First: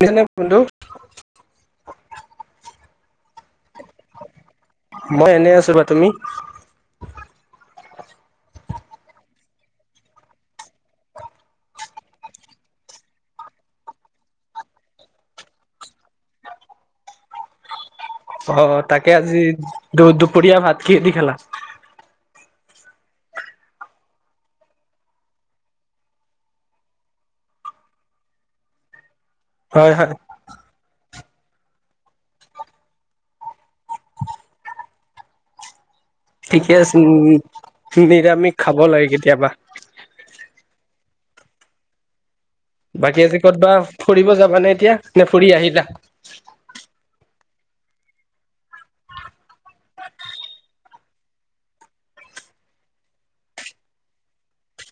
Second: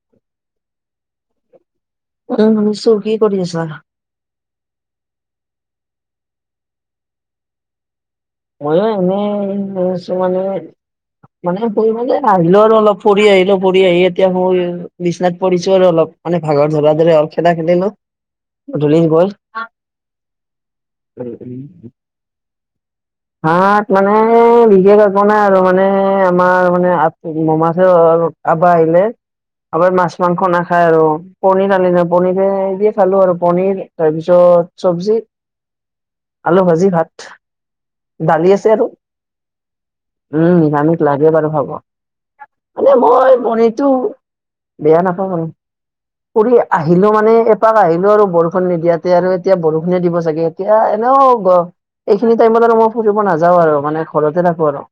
যেনে বন্ধু উম শুনিছো কি কৰি [unintelligible] আছা? মই এনে আছোঁ [unintelligible] তুমি? ময়ো এনেই আছোঁ মানে মানে ফুৰি মানে আহিলো আৰু অলপ, ফুৰি আহিলোঁ, ফুৰি আহি এতিয়া মই বিছনাত পৰিছিলোঁ আৰু অলপ। মানে ভাগৰ ধৰা দিলে [unintelligible] অ', তাকে আজি দু-দুপৰীয়া ভাত কিহেদি খালা? উম [unintelligible] ভাত মানে বিশেষ একো নাই আৰু, মানে আমাৰ মানে মাছে [unintelligible] আবা আহিলে, আবাই হয় মাছ হয়, মাংস নাখা খাই আৰু, পনিৰ আনিলে, পনিৰ দিয়ে খালোঁ আৰু। পনিৰ, তাৰপিছত চবজি। [unintelligible] ঠিকেই আছে। উম, দালি নিৰামিষ আছে খাব আৰু লাগে কেতিয়াবা। উম, নিৰামিষ লাগে বাৰু খাব। মানে বাকী মই আজি ক'তবা পনিৰটো, ফুৰিব যাবানে এতিয়া? বেয়া নে নাপাওঁ বাৰু। ফুৰি আহিলা? ফুৰি আহিলোঁ মানে, এপাক আহিলোঁ আৰু বৰষুণ নিদিয়াতে আৰু, এতিয়া বৰষুণে দিব চাগৈ। এতিয়া এনেও গ সিখিনি টাইমত আৰু মই ফুৰিব নাযাওঁ আৰু, মানে ঘৰতেই থাকো আৰু।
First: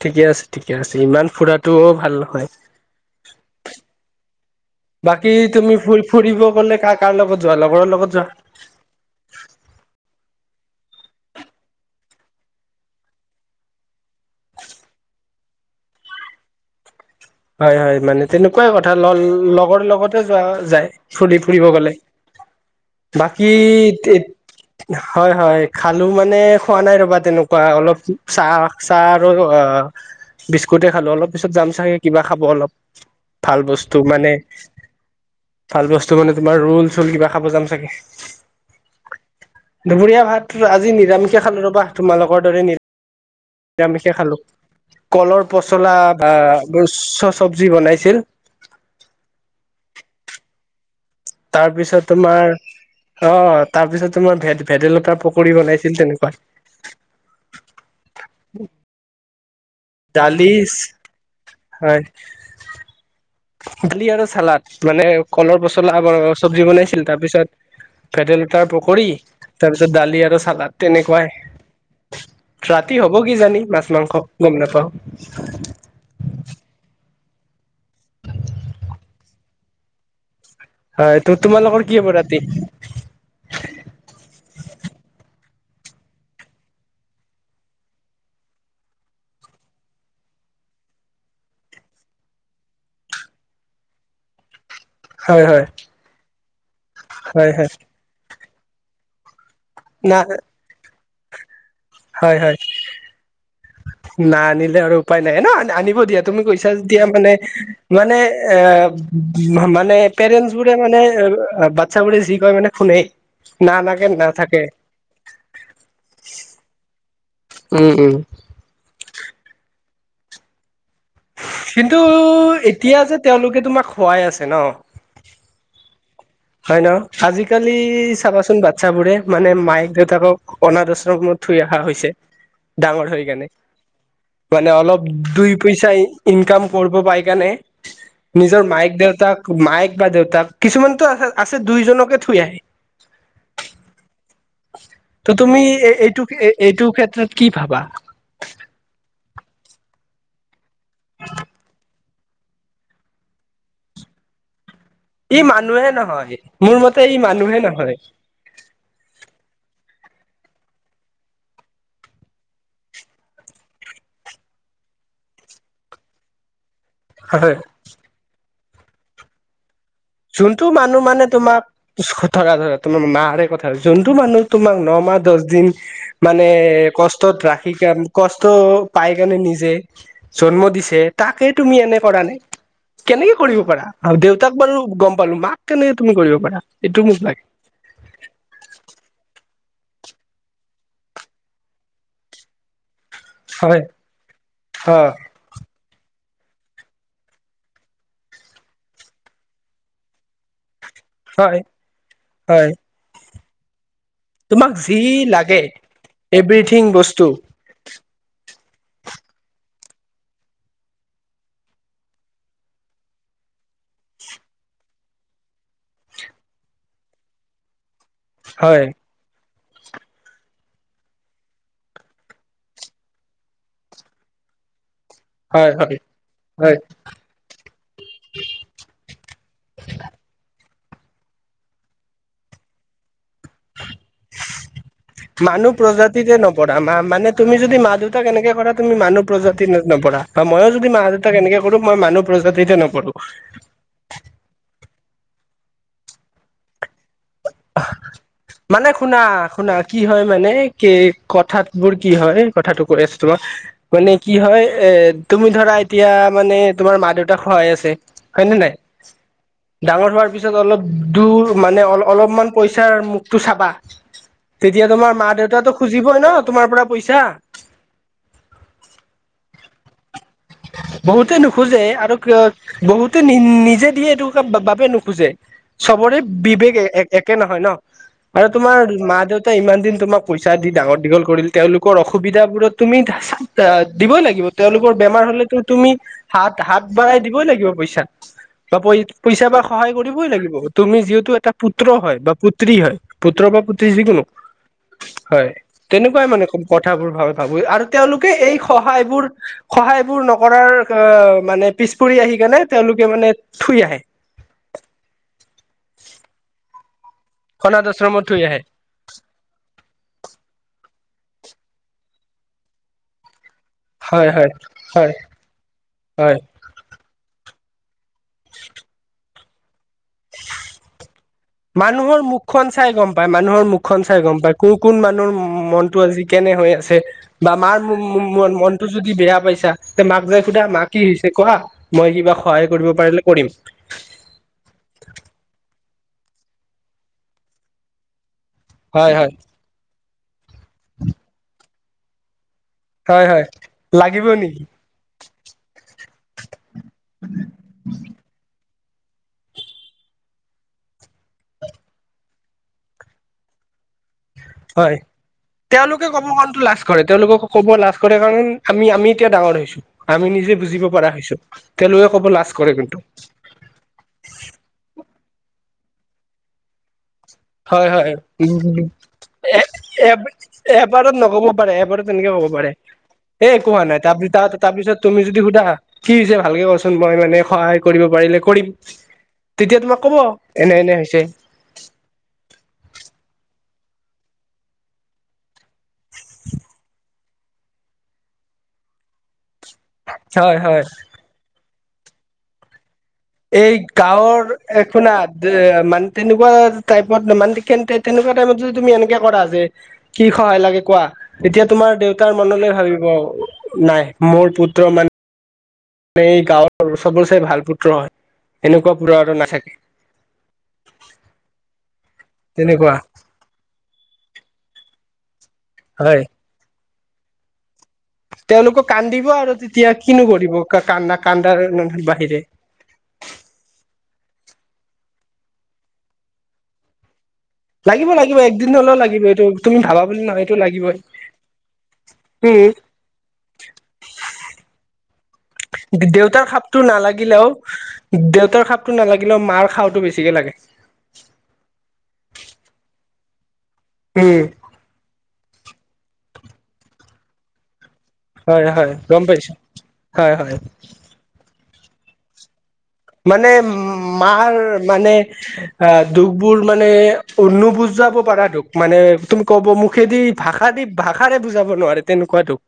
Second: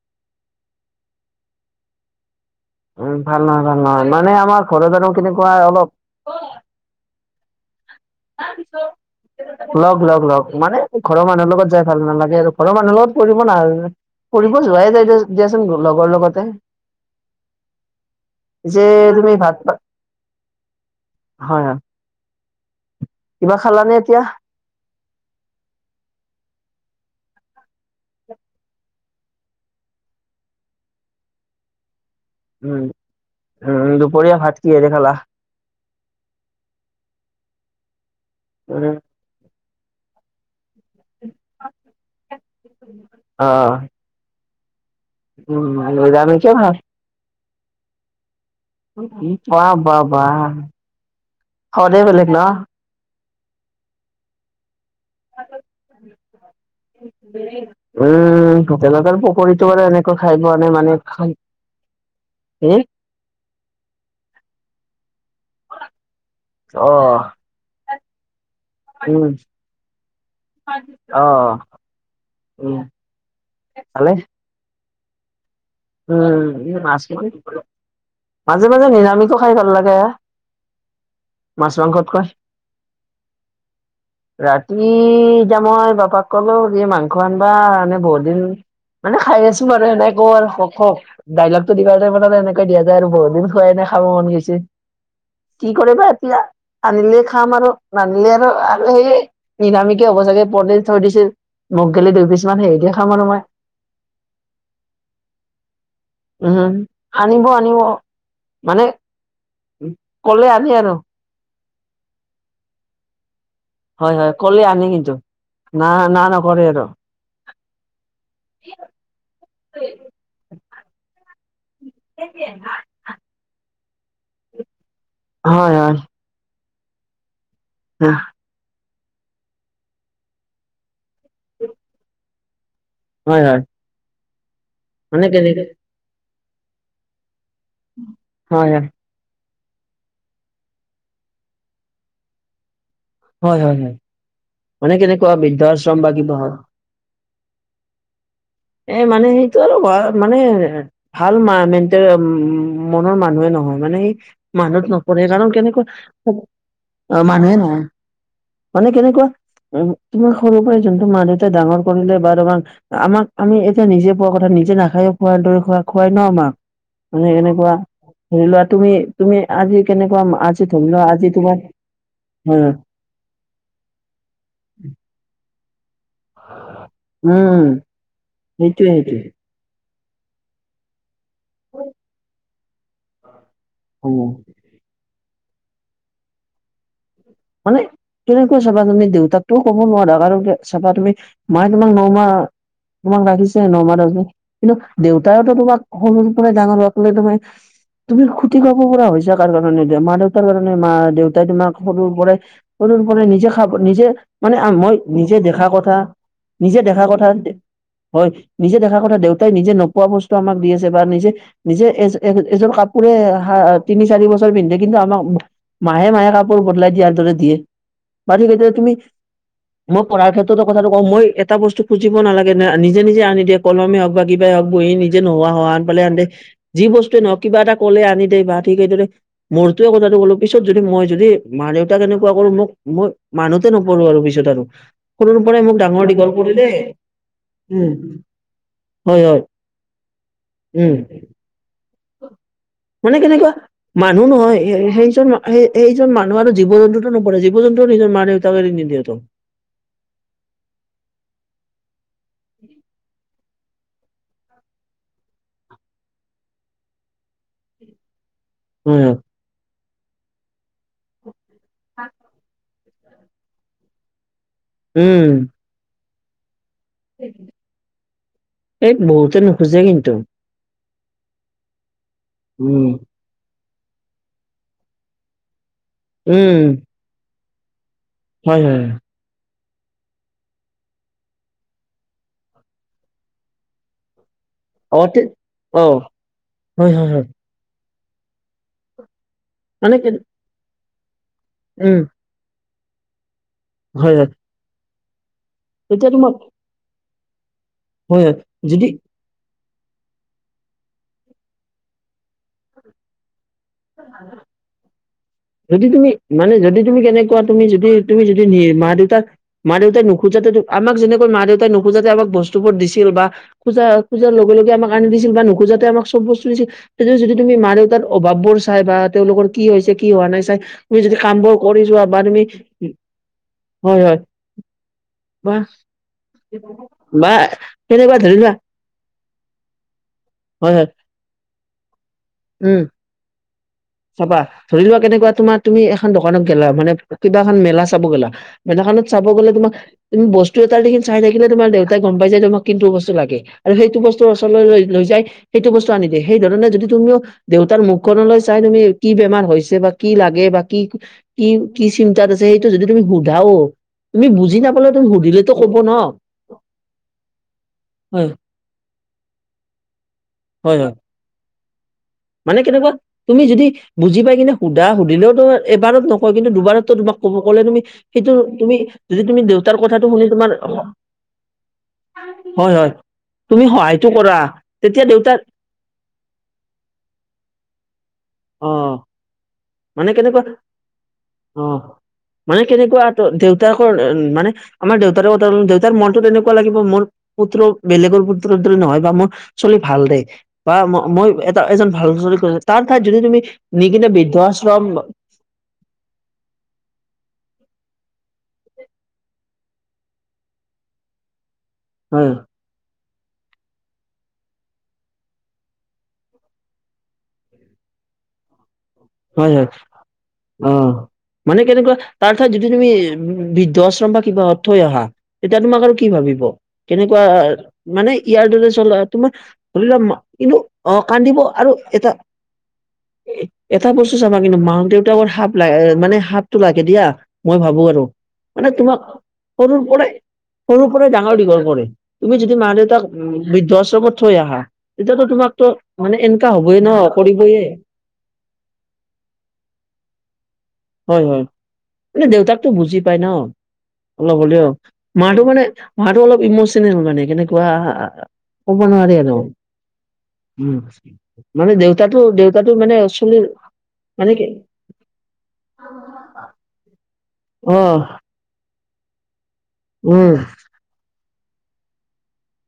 ঠিকেই আছে, ঠিকেই আছে, ইমান ফুৰাটোও ভাল নহয়। উম, ভাল নহয় ভাল নহয়, মানে আমাৰ ঘৰত আৰু কেনেকুৱা অলপ ফুৰিব গ'লে কাৰ কাৰ লগত যোৱা? লগৰৰ লগত যোৱা? [unintelligible] লগ লগ লগ, মানে ঘৰৰ মানুহৰ লগত যাই ভাল নালাগে আৰু, ঘৰৰ মানুহৰ লগত ফুৰিব নাযাও। ফুৰিব যোৱাই যায় দিয়াচোন, লগৰ লগতেই। হয় হয়, মানে তেনেকুৱাই যে কথা, তুমি ভাত লগৰ লগতে যোৱা যায়, ফুৰি ফুৰিব গ'লে। উ। বাকী হয় হয়, খালোঁ মানে খোৱা নাই ৰ'বা তেনেকুৱা, অলপ চাহ চাহ আৰু অ' বিস্কুটেই খালোঁ, অলপ পিছত যাম চাগৈ। কিবা খাব অলপ, উম ভাল উম বস্তু মানে দুপৰীয়া ভাত কিহেৰে খালা ভাল বস্তু মানে, তোমাৰ ৰোল চোল কিবা খাব যাম চাগে। উম। দুপৰীয়া ভাত আজি নিৰামিষে খালো ৰবা তোমালোকৰ দৰে নিৰামিষ, আহ নিৰামিষে, খালো। কলৰ পচলা বা নিৰামিষে ভাত এই চ চবজি বনাইছিল বা বা বাহ। সদে তাৰপিছত বেলেগ ন তোমাৰ অ তাৰপিছত তোমাৰ ভেদ ভেদাইলতাৰ, পকীৰি বনাইছিল তেনেকুৱা উম ভেদাইলতাৰ পকৰীটো এনে খাই দালি পোৱা নাই মানে হয় উমহ দালি, আৰু চালাদ, মানে কলৰ, পচলাৰ, চব্জি, অ বনাইছিল। তাৰপিছত ভেদাইলতাৰ, পকৰী, উম তাৰ পিছত দালি, আৰু চালাদ, অ তেনেকুৱাই উম ৰাতি হ'ব কি জানি মাছ ভালে মাংস, গম নাপাও। উম মাছ, মাংস, মাজে মাজে নিৰামিষো খাই ভাল লাগে! হা হয় ত মাছ, তোমালোকৰ কি হ'ব মাংসতকৈ ৰাতি ৰাতি এতিয়া মই বাবাক কলো এই মাংস, আনিবা এনে বহুতদিন- মানে খাই আছো। আৰু সেনেকুৱা আৰু হক- কওক ডাইলগটো দিবা যায় মানে এনেকে দিবা যায় আৰু বহুত দিন খুৱাই নাই খাব মন গৈছে। হয় হয় কি কৰে বা এতিয়া আনিলে হয় খাম হয় আৰু নানিলে আৰু আৰু সেইয়ে- নিৰামিষে, না হবচাগে পনিৰ চেনিৰ থৈ দিছে মোক গেলি দুই হয় পিছ হয় মান হেৰি দিয়ে খাম আৰু মই না আনিলে আৰু উপায় নাই ন আনিব দিয়া তুমি কৈছা উম যেতিয়া মানে আনিব আনিব মানে এ মানে মানে কলে পেৰেন্টচ আনে বোৰে মানে আৰু বাট ইচ্ছা কৰিলে যি কয় মানে কামেই। হয় হয় কলে আনে কিন্তু না না নকৰে আৰু উম উম কিন্তু এতিয়া যে তেওঁলোকে তোমাক খোৱাই আছে ন। হয় হয়। হয় ন আজিকালি চাবাচোন বাত বাচ্ছাবোৰে, মানে মায়েক দেউতাকক অনাদ, আশ্ৰমত থৈ অহা হৈছে। ডাঙৰ হৈ হয় কেনে হয় মানে অলপ মানে দুই কেনেকে পইচা ইনকাম কৰিব পাই কেণে নিজৰ হয় হয় মায়েক- দেউতাক মায়েক বা দেউতাক কিছুমানতো আছে দুইজনকে থৈ আহে। হয় হয় হয়। মানে কেনেকুৱা ত তুমি বৃদ্ধ আশ্ৰম বা এইটো কিবা হয় এইটো ক্ষেত্ৰত কি ভাবা এ মানে সেই টো অলপ হয় মানে। ভাল মা মেণ্টেল মনৰ মানুহে নহয়। মানে সি মানুহত নপৰে মই ই নেজানো কেনেকই মানুহে নহয় মোৰ মতে ই মানুহে নহয়। মানে কেনেকুৱা তোমাৰ সৰুৰ পৰাই যোনটো মা, দেউতাই, ডাঙৰ কৰিলে বা তোমাক আমাক আমি এতিয়া নিজে পোৱা কথা নিজে নাখায়ো খুৱাই দৰে খুৱাই- খুৱাই ন আমাক মানে হয় এনেকুৱা ধৰি লোৱা তুমি -তুমি আজি কেনেকুৱা যোনটো আজি ধৰি মানুহ লোৱা মানে আজি তোমাৰ তোমাক ধৰা হুম ধৰা মাৰে, কথা যোনটো মানুহ তোমাক নমাহ দহ দিন। মানে কষ্টত উম, ৰাখি কাৰ কষ্ট সেইটোয়ে পাই সেইটোয়ে কাৰণে নিজে জন্ম দিছে। তাকে তুমি এনে কৰা নাই কেনেকে কৰিব পাৰা আৰু উম, দেউতাক বাৰু গম পালো মাক কেনেকে তুমি কৰিব পাৰা এইটোও মোক, লাগে। মানে কেনেকৈ চাবা তুমি দেউতাকো ক'ব নোৱাৰা আৰু চাবা তুমি মায়ে তোমাক ন, মাহ তোমাক ৰাখিছে হয় ন মাহ দচদিন কিন্তু অ দেউতাইতো তোমাক সৰুৰ পৰাই ডাঙৰ হোৱাকলৈ তোমাক তুমি খুতি খাব পৰা হৈছা কাৰ কাৰণে এতিয়া মা- দেউতাৰ কাৰণে মা দেউতাই হয় তোমাক সৰুৰ পৰাই হয় সৰুৰ পৰাই নিজে খাব নিজে মানে তোমাক মই যি নিজে লাগে দেখা কথা, নিজে এভৰিথিং দেখা বস্তু কথা হয় নিজে দেখাৰ কথা দেউতাই নিজে নোপোৱা বস্তু আমাক দি আছে বা নিজে নিজে এ এ এযোৰ কাপোৰে তিনি চাৰি বছৰ পিন্ধে কিন্তু আমাক মাহে মাহে কাপোৰ বদলাই দিয়াৰ দৰে দিয়ে, পাৰিবা নে হয় তুমি মই পঢ়াৰ ক্ষেত্ৰতো কথাটো কওঁ মই এটা বস্তু খুজিব নালাগে ন নিজে নিজে আনি দিয়ক কলমে হওঁক বা কিবা হওঁক বহি নিজে নোহোৱা হ হয় আন হয় পালে আনে হয় যি বস্তুৱে নহক কিবা এটা ক'লে আনি দে বা ঠিক সেইদৰে মোৰতোৱে কথাটো ক'লো পিছত যদি মই যদি মা -দেউতা এ [unintelligible] কেনেকুৱা কৰো মোক মই মানুহ নপৰো আৰু পিছত আৰু সৰু পৰাই মানুহ মোক ডাঙৰ প্ৰজাতিতে দীঘল কৰিলে নপৰা মা মানে তুমি যদি মা উম দেউতাক এনেকে কৰা তুমি মানুহ হয় হয় প্ৰজাতি ন নপঢ়া বা মইয়ো যদি উম মা- দেউতাক এনেকে কৰোঁ মই মানুহ প্ৰজাতিতে নপৰোঁ। মানে কেনেকুৱা মানুহ নহয় সেইজন সেইজন মানুহ আৰু জীৱ জন্তু নপৰে জীৱ -জন্তু নিজৰ মা- দেউতাক এৰি নিদিয়ে তো। অ শুনা কি হয় মানে কি কথাত বোৰ কি হয় কথাটো কৈ আছো তোমাক মানে কি হয় এ তুমি ধৰা এতিয়া মানে তোমাৰ মা -দেউতাক সহায় আছে। হয় নে নাই। উম! ডাঙৰ হোৱাৰ পিছত অলপ দূৰ মানে অ অলপমান পইচাৰ মুখটো চাবা। তেতিয়া তোমাৰ উম মা-দেউতাটো খুজিবই ন তোমাৰ পৰা পইচা। এই বহুতে নোখোজে কিন্তু। বহুতে নোখোজে আৰু কিয় উম বহুত টো নিজে দিয়ে এইটো বাবে নোখোজে চবৰে উম বিবেক এ একে নহয় ন আৰু হয় হয় তোমাৰ হয়। মা -দেউতা ইমান দিন তোমাক পইচা দি ডাঙৰ- দীঘল কৰিল তেওঁলোকৰ অসুবিধা বোৰত তুমি দিবই লাগিব। তেওঁলোকৰ অ তে বেমাৰ হ'লেতো অ তুমি হাত হাত হয় হয় বঢ়াই হয় দিব দিবই লাগিব পইচা, বা পইছা মানে সহায় কে কৰিবই লাগিব তুমি যিহেতু এটা পুত্ৰ উম হয়, বা পুত্ৰী হয়, পুত্ৰ বা পুত্ৰী হয় যিকোনো হয় হয়। তেতিয়া তেনেকুৱাই তোমাক মানে কথাবোৰ ভ ভাবো আৰু হয় তেওঁলোকে হয় এই যদি সহায় বোৰ সহায় বোৰ নকৰাৰ অ মানে পিছ পৰি আহি কিনে তেওঁলোকে মানে থৈ আহে। যদি তুমি মানে যদি তুমি কেনেকে কোৱা তুমি অনাথ যদি তুমি আশ্ৰমত থৈ যদি নি আহে মা দেউতাক। মা -দেউতাই নোখোজাতে আমাক যেনেকৈ মা দেউতাই নোখোজাতে আমাক বস্তুবোৰ দিছিল বা। খোজা হয় খোজাৰ হয় লগে লগে আমাক আনি হয় দিছিল বা নোখোজাতে আমাক চব হয় বস্তু দিছিল। তে যদি তুমি মা দেউতাৰ তাৰ অভাৱ বোৰ চাই বা তেওঁলোকৰ তুমি যদি কাম বোৰ কৰি যোৱা বা মানুহৰ তুমি মুখখন চাই গম পায়, মানুহৰ হয় মুখখন হয় চাই গম পায়। কোন কোন মানুহৰ বা মনটো আজি কেনে হৈ আছে বা মাৰ তেনেকুৱা ধৰি লোৱা মনটো যদি বেয়া পাইছা। তে মাক যাই সুধা হয় হয় মাক কি হৈছে কোৱা মই কিবা সহায় উম কৰিব পাৰিলে কৰিম। চাবা ধৰি লোৱা কেনেকুৱা তোমাৰ তুমি এখন দোকানত গেলা মানে কিবা এখন মেলা চাব গেলা। মেলাখনত হয় চাব হয় গ'লে তোমাক তুমি বস্তু এটা দেখি চাই থাকিলে তোমাৰ দেউতাই গম পাই যায় তোমাক কিন্তু বস্তু হয় লাগে হয় আৰু সেইটো বস্তুৰ লাগিব ওচৰলৈ নেকি লৈ লৈ যায়। সেইটো বস্তু আনি দিয়ে সেই ধৰণে যদি তুমিও দেউতাৰ মুখখনলৈ চা চাই তুমি কি বেমাৰ হৈছে বা কি লাগে বা কি কি কি চিন্তাত আছে সেইটো যদি তুমি সুধাও, তুমি বুজি নাপালে হয় তুমি সুধিলে তেওঁলোকে ক'ব গলেতো লাজ কৰে, তেওঁলোকে ক'ব লাজ কৰে হয় কাৰণেতো আমি আমি এতিয়া ডাঙৰ হৈছো। আমি নিজে হয় বুজিব হয় পৰা হৈছো, তেওঁলোকে কব লাজ মানে কৰে কেনেকুৱা কিন্তু। তুমি যদি বুজি পাই কিনে সুধা সুধিলেও তোমাৰ এবাৰত নকয় কিন্তু দুবাৰতো তোমাক কব ক'লে তুমি হয় হয় সেইটো তুমি উম যদি তুমি এ দেউতাৰ কথাটো এ শুনি তোমাৰ হ এবাৰত নক'ব পাৰে এবাৰত তেনেকে হ'ব পাৰে, এই একো হোৱা নাই তাৰপি কৰা তাৰ তাৰপিছত তেতিয়া তুমি দেউতাৰ যদি সুধা কি হৈছে ভালকে কচোন মই মানে সহায় কৰিব পাৰিলে কৰিম। অ তেতিয়া তোমাক কব, এনে এনে হৈছে। অহ মানে কেনেকুৱা ত দেউতাকৰ অন মানে আমাৰ দেউতাৰ কথাৰ দেউ তাৰ মনতো তেনেকুৱা লাগিব, মোৰ পুত্ৰ বেলেগৰ পুত্ৰৰ দৰে নহয় বা মোৰ ছোৱালী ভাল দে। হয় বা হয় ম মই এটা এজন ভাল হচৰি কৈছো তাৰ ঠাইত যদি তুমি নিকিনে বৃদ্ধ আচ একো না আ দে মানে তেনেকুৱা টাইপত মানে কেনতে তেনেকুৱা টাইপত যদি তুমি এনেকে কৰা যে কি সহায় লাগে কোৱা? এতিয়া তোমাৰ হয় দেউতাৰ মনলৈ ভাবিব নাই, মোৰ পুত্ৰ মান নে এই গাঁৱৰ চবৰচে ভাল পুত্ৰ হয়। এনেকুৱা পুত্ৰ আৰু হয় হয়, নাথাকে অ মানে কেনেকুৱা তাৰ ঠাইত যদি তুমি তেনেকুৱা উম বৃদ্ধ আশ্ৰম বা কিবা থৈ আহা তেতিয়া তোমাক আৰু কি হয় ভাবিব কেনেকুৱা মানে ইয়াৰ দৰে তেওঁলোকক চল কান্দিব তোমাৰ আৰু ধৰি তেতিয়া লোৱা মা কিনো কৰিব কিন্তু অ কান্দা কান্দিব কান্দাৰ আৰু এটা বাহিৰে এ এটা বস্তু চাবা কিন্তু মা - দেউতাকৰ হাপ লা মানে হাপটো লাগে দিয়া। মই ভাবো আৰু লাগিব লাগিব মানে একদিন হলেও তোমাক লাগিব এইটো তুমি সৰুৰ ভাবা পৰাই বুলি নহয় এইটো সৰুৰ লাগিবই পৰাই ডাঙৰ - দীঘল কৰে। তুমি যদি উম মা - দেউতাক উম বৃদ্ধ আশ্ৰমত থৈ আহা তেতিয়াতো তোমাকতো মানে দেউতাৰ এনেকা খাপটো হবয়ে ন নালাগিলেও কৰিবয়ে। দেউতাৰ সাঁপটো নালাগিলেও মাৰ সাওঁটো বেছিকে লাগে। হয় হয়, এনে দেউতাকটো বুজি পাই ন অলপ উম হলেও। মাটো মানে মাটো অলপ ইমোচনেল মানে কেনেকুৱা হয় ক'ব হয় নোৱাৰি গম আৰু পাইছো হয় হয় উম মানে দেউতাটো দেউতাটো মানে চু মানে উম মাৰ মানে আহ দুখবোৰ মানে অ নুবুজাব পাৰা ধোক মানে তুমি কব মুখেদি উম ভাষা দি ভাষাৰে বুজাব নোৱাৰে তেনেকুৱা দূখ।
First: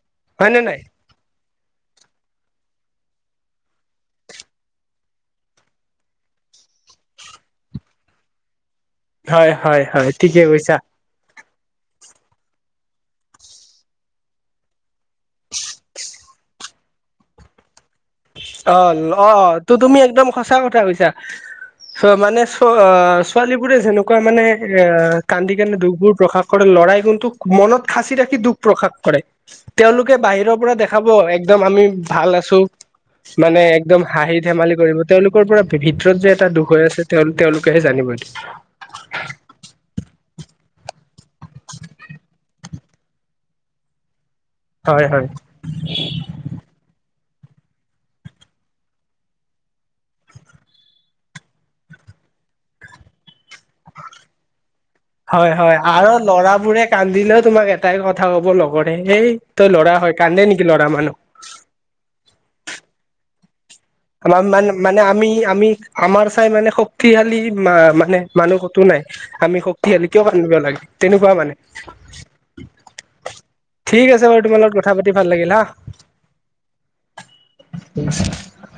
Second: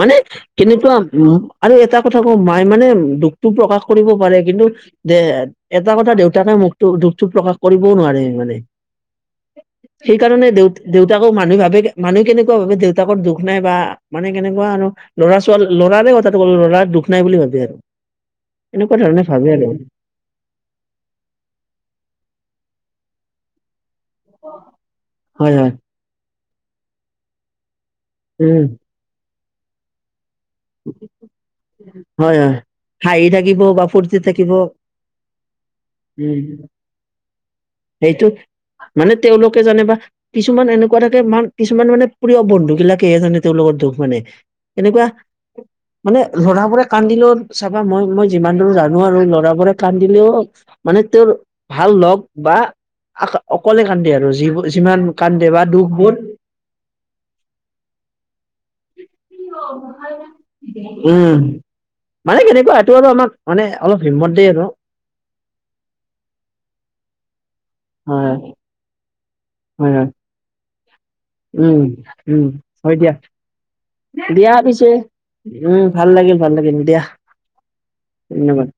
মানে হয় নে নাই কিনেকুৱা উম আৰু এটা কথা কওঁ মায়ে মানে দুখটো প্ৰকাশ কৰিব পাৰে কিন্তু দে এটা কথা দেউতাকে মুখটো দুখটো প্ৰকাশ কৰিবও নোৱাৰে মানে। হয় হয় হয়, ঠিকে কৈছা। ত আকৌ মানুহ ভাবে মানুহ কেনেকুৱা ভাবে দেউতাকৰ দুখ নাই বা মানে কেনেকুৱা আৰু ল'ৰা - ছোৱালী, ল'ৰাৰে কথাটো ক'লো ল'ৰাৰ দুখ নাই বুলি ভাবে আৰু। এনেকুৱা অল, ধৰণে অ ভাবে আৰু ত তুমি একদম সচা কথা কৈছা, চ মানে চ আ ছোৱালীবোৰে যেনো কুৱা মানে ৰা হয় কান্দি - হয় কান্দি দুখবোৰ প্ৰকাশ কৰে, লৰাই কিন্তু মনত খাচি ৰাখি দুখ উম প্ৰকাশ কৰে, তেওঁলোকে বাহিৰৰ পৰা দেখাব একদম আমি ভাল হয় হয় আছো হাঁহি থাকিব মানে বা একদম ফূৰ্তি হাঁহি - থাকিব ধেমালি কৰিব, তেওঁলোকৰ পৰা ভি ভিতৰত যে এটা উম দুখ হৈ আছে তেওঁ তেওঁলোকেহে জানিব সেইটো দিয়ে। মানে তেওঁলোকে জানে বা কিছুমান এনেকুৱা থাকে মানে কিছুমান মানে প্ৰিয় বন্ধুবিলাকেহে জানে তেওঁলোকৰ দুখ মানে এনেকুৱা হয় হয় মানে লৰাবোৰে কান্দিলেও চাবা মই মই যিমান দূৰ জানো আৰু লৰাবোৰে কান্দিলেও মানে তেওঁৰ ভাল লগ বা আকা অকলে কান্দে আৰু যিবোৰ যিমান কান্দে হয় বা হয় দুখবোৰ। তাই কথা ক'ব লগৰে, এই তই লৰা হয় কান্দে নেকি ল'ৰা মানুহ। উম মানে কেনেকুৱা এইটো আৰু আমাক মানে অলপ হিমত আমাৰ দেয়ে মান আৰু। মানে আমি আমি আমাৰ চাই মানে শক্তিশালী মানে হয় মানুহ কতো নাই। আমি হয় শক্তিশালী হয় কিয় কান্দিব লাগে তেনেকুৱা মানে। উম উম হয় দিয়া ঠিক আছে বাৰু দিয়া তোমাৰ লগত পিছে কথা পাতি ভাল লাগিল হা। উম ভাল লাগিল ভাল লাগিল দিয়া ধন্যবাদ [unintelligible]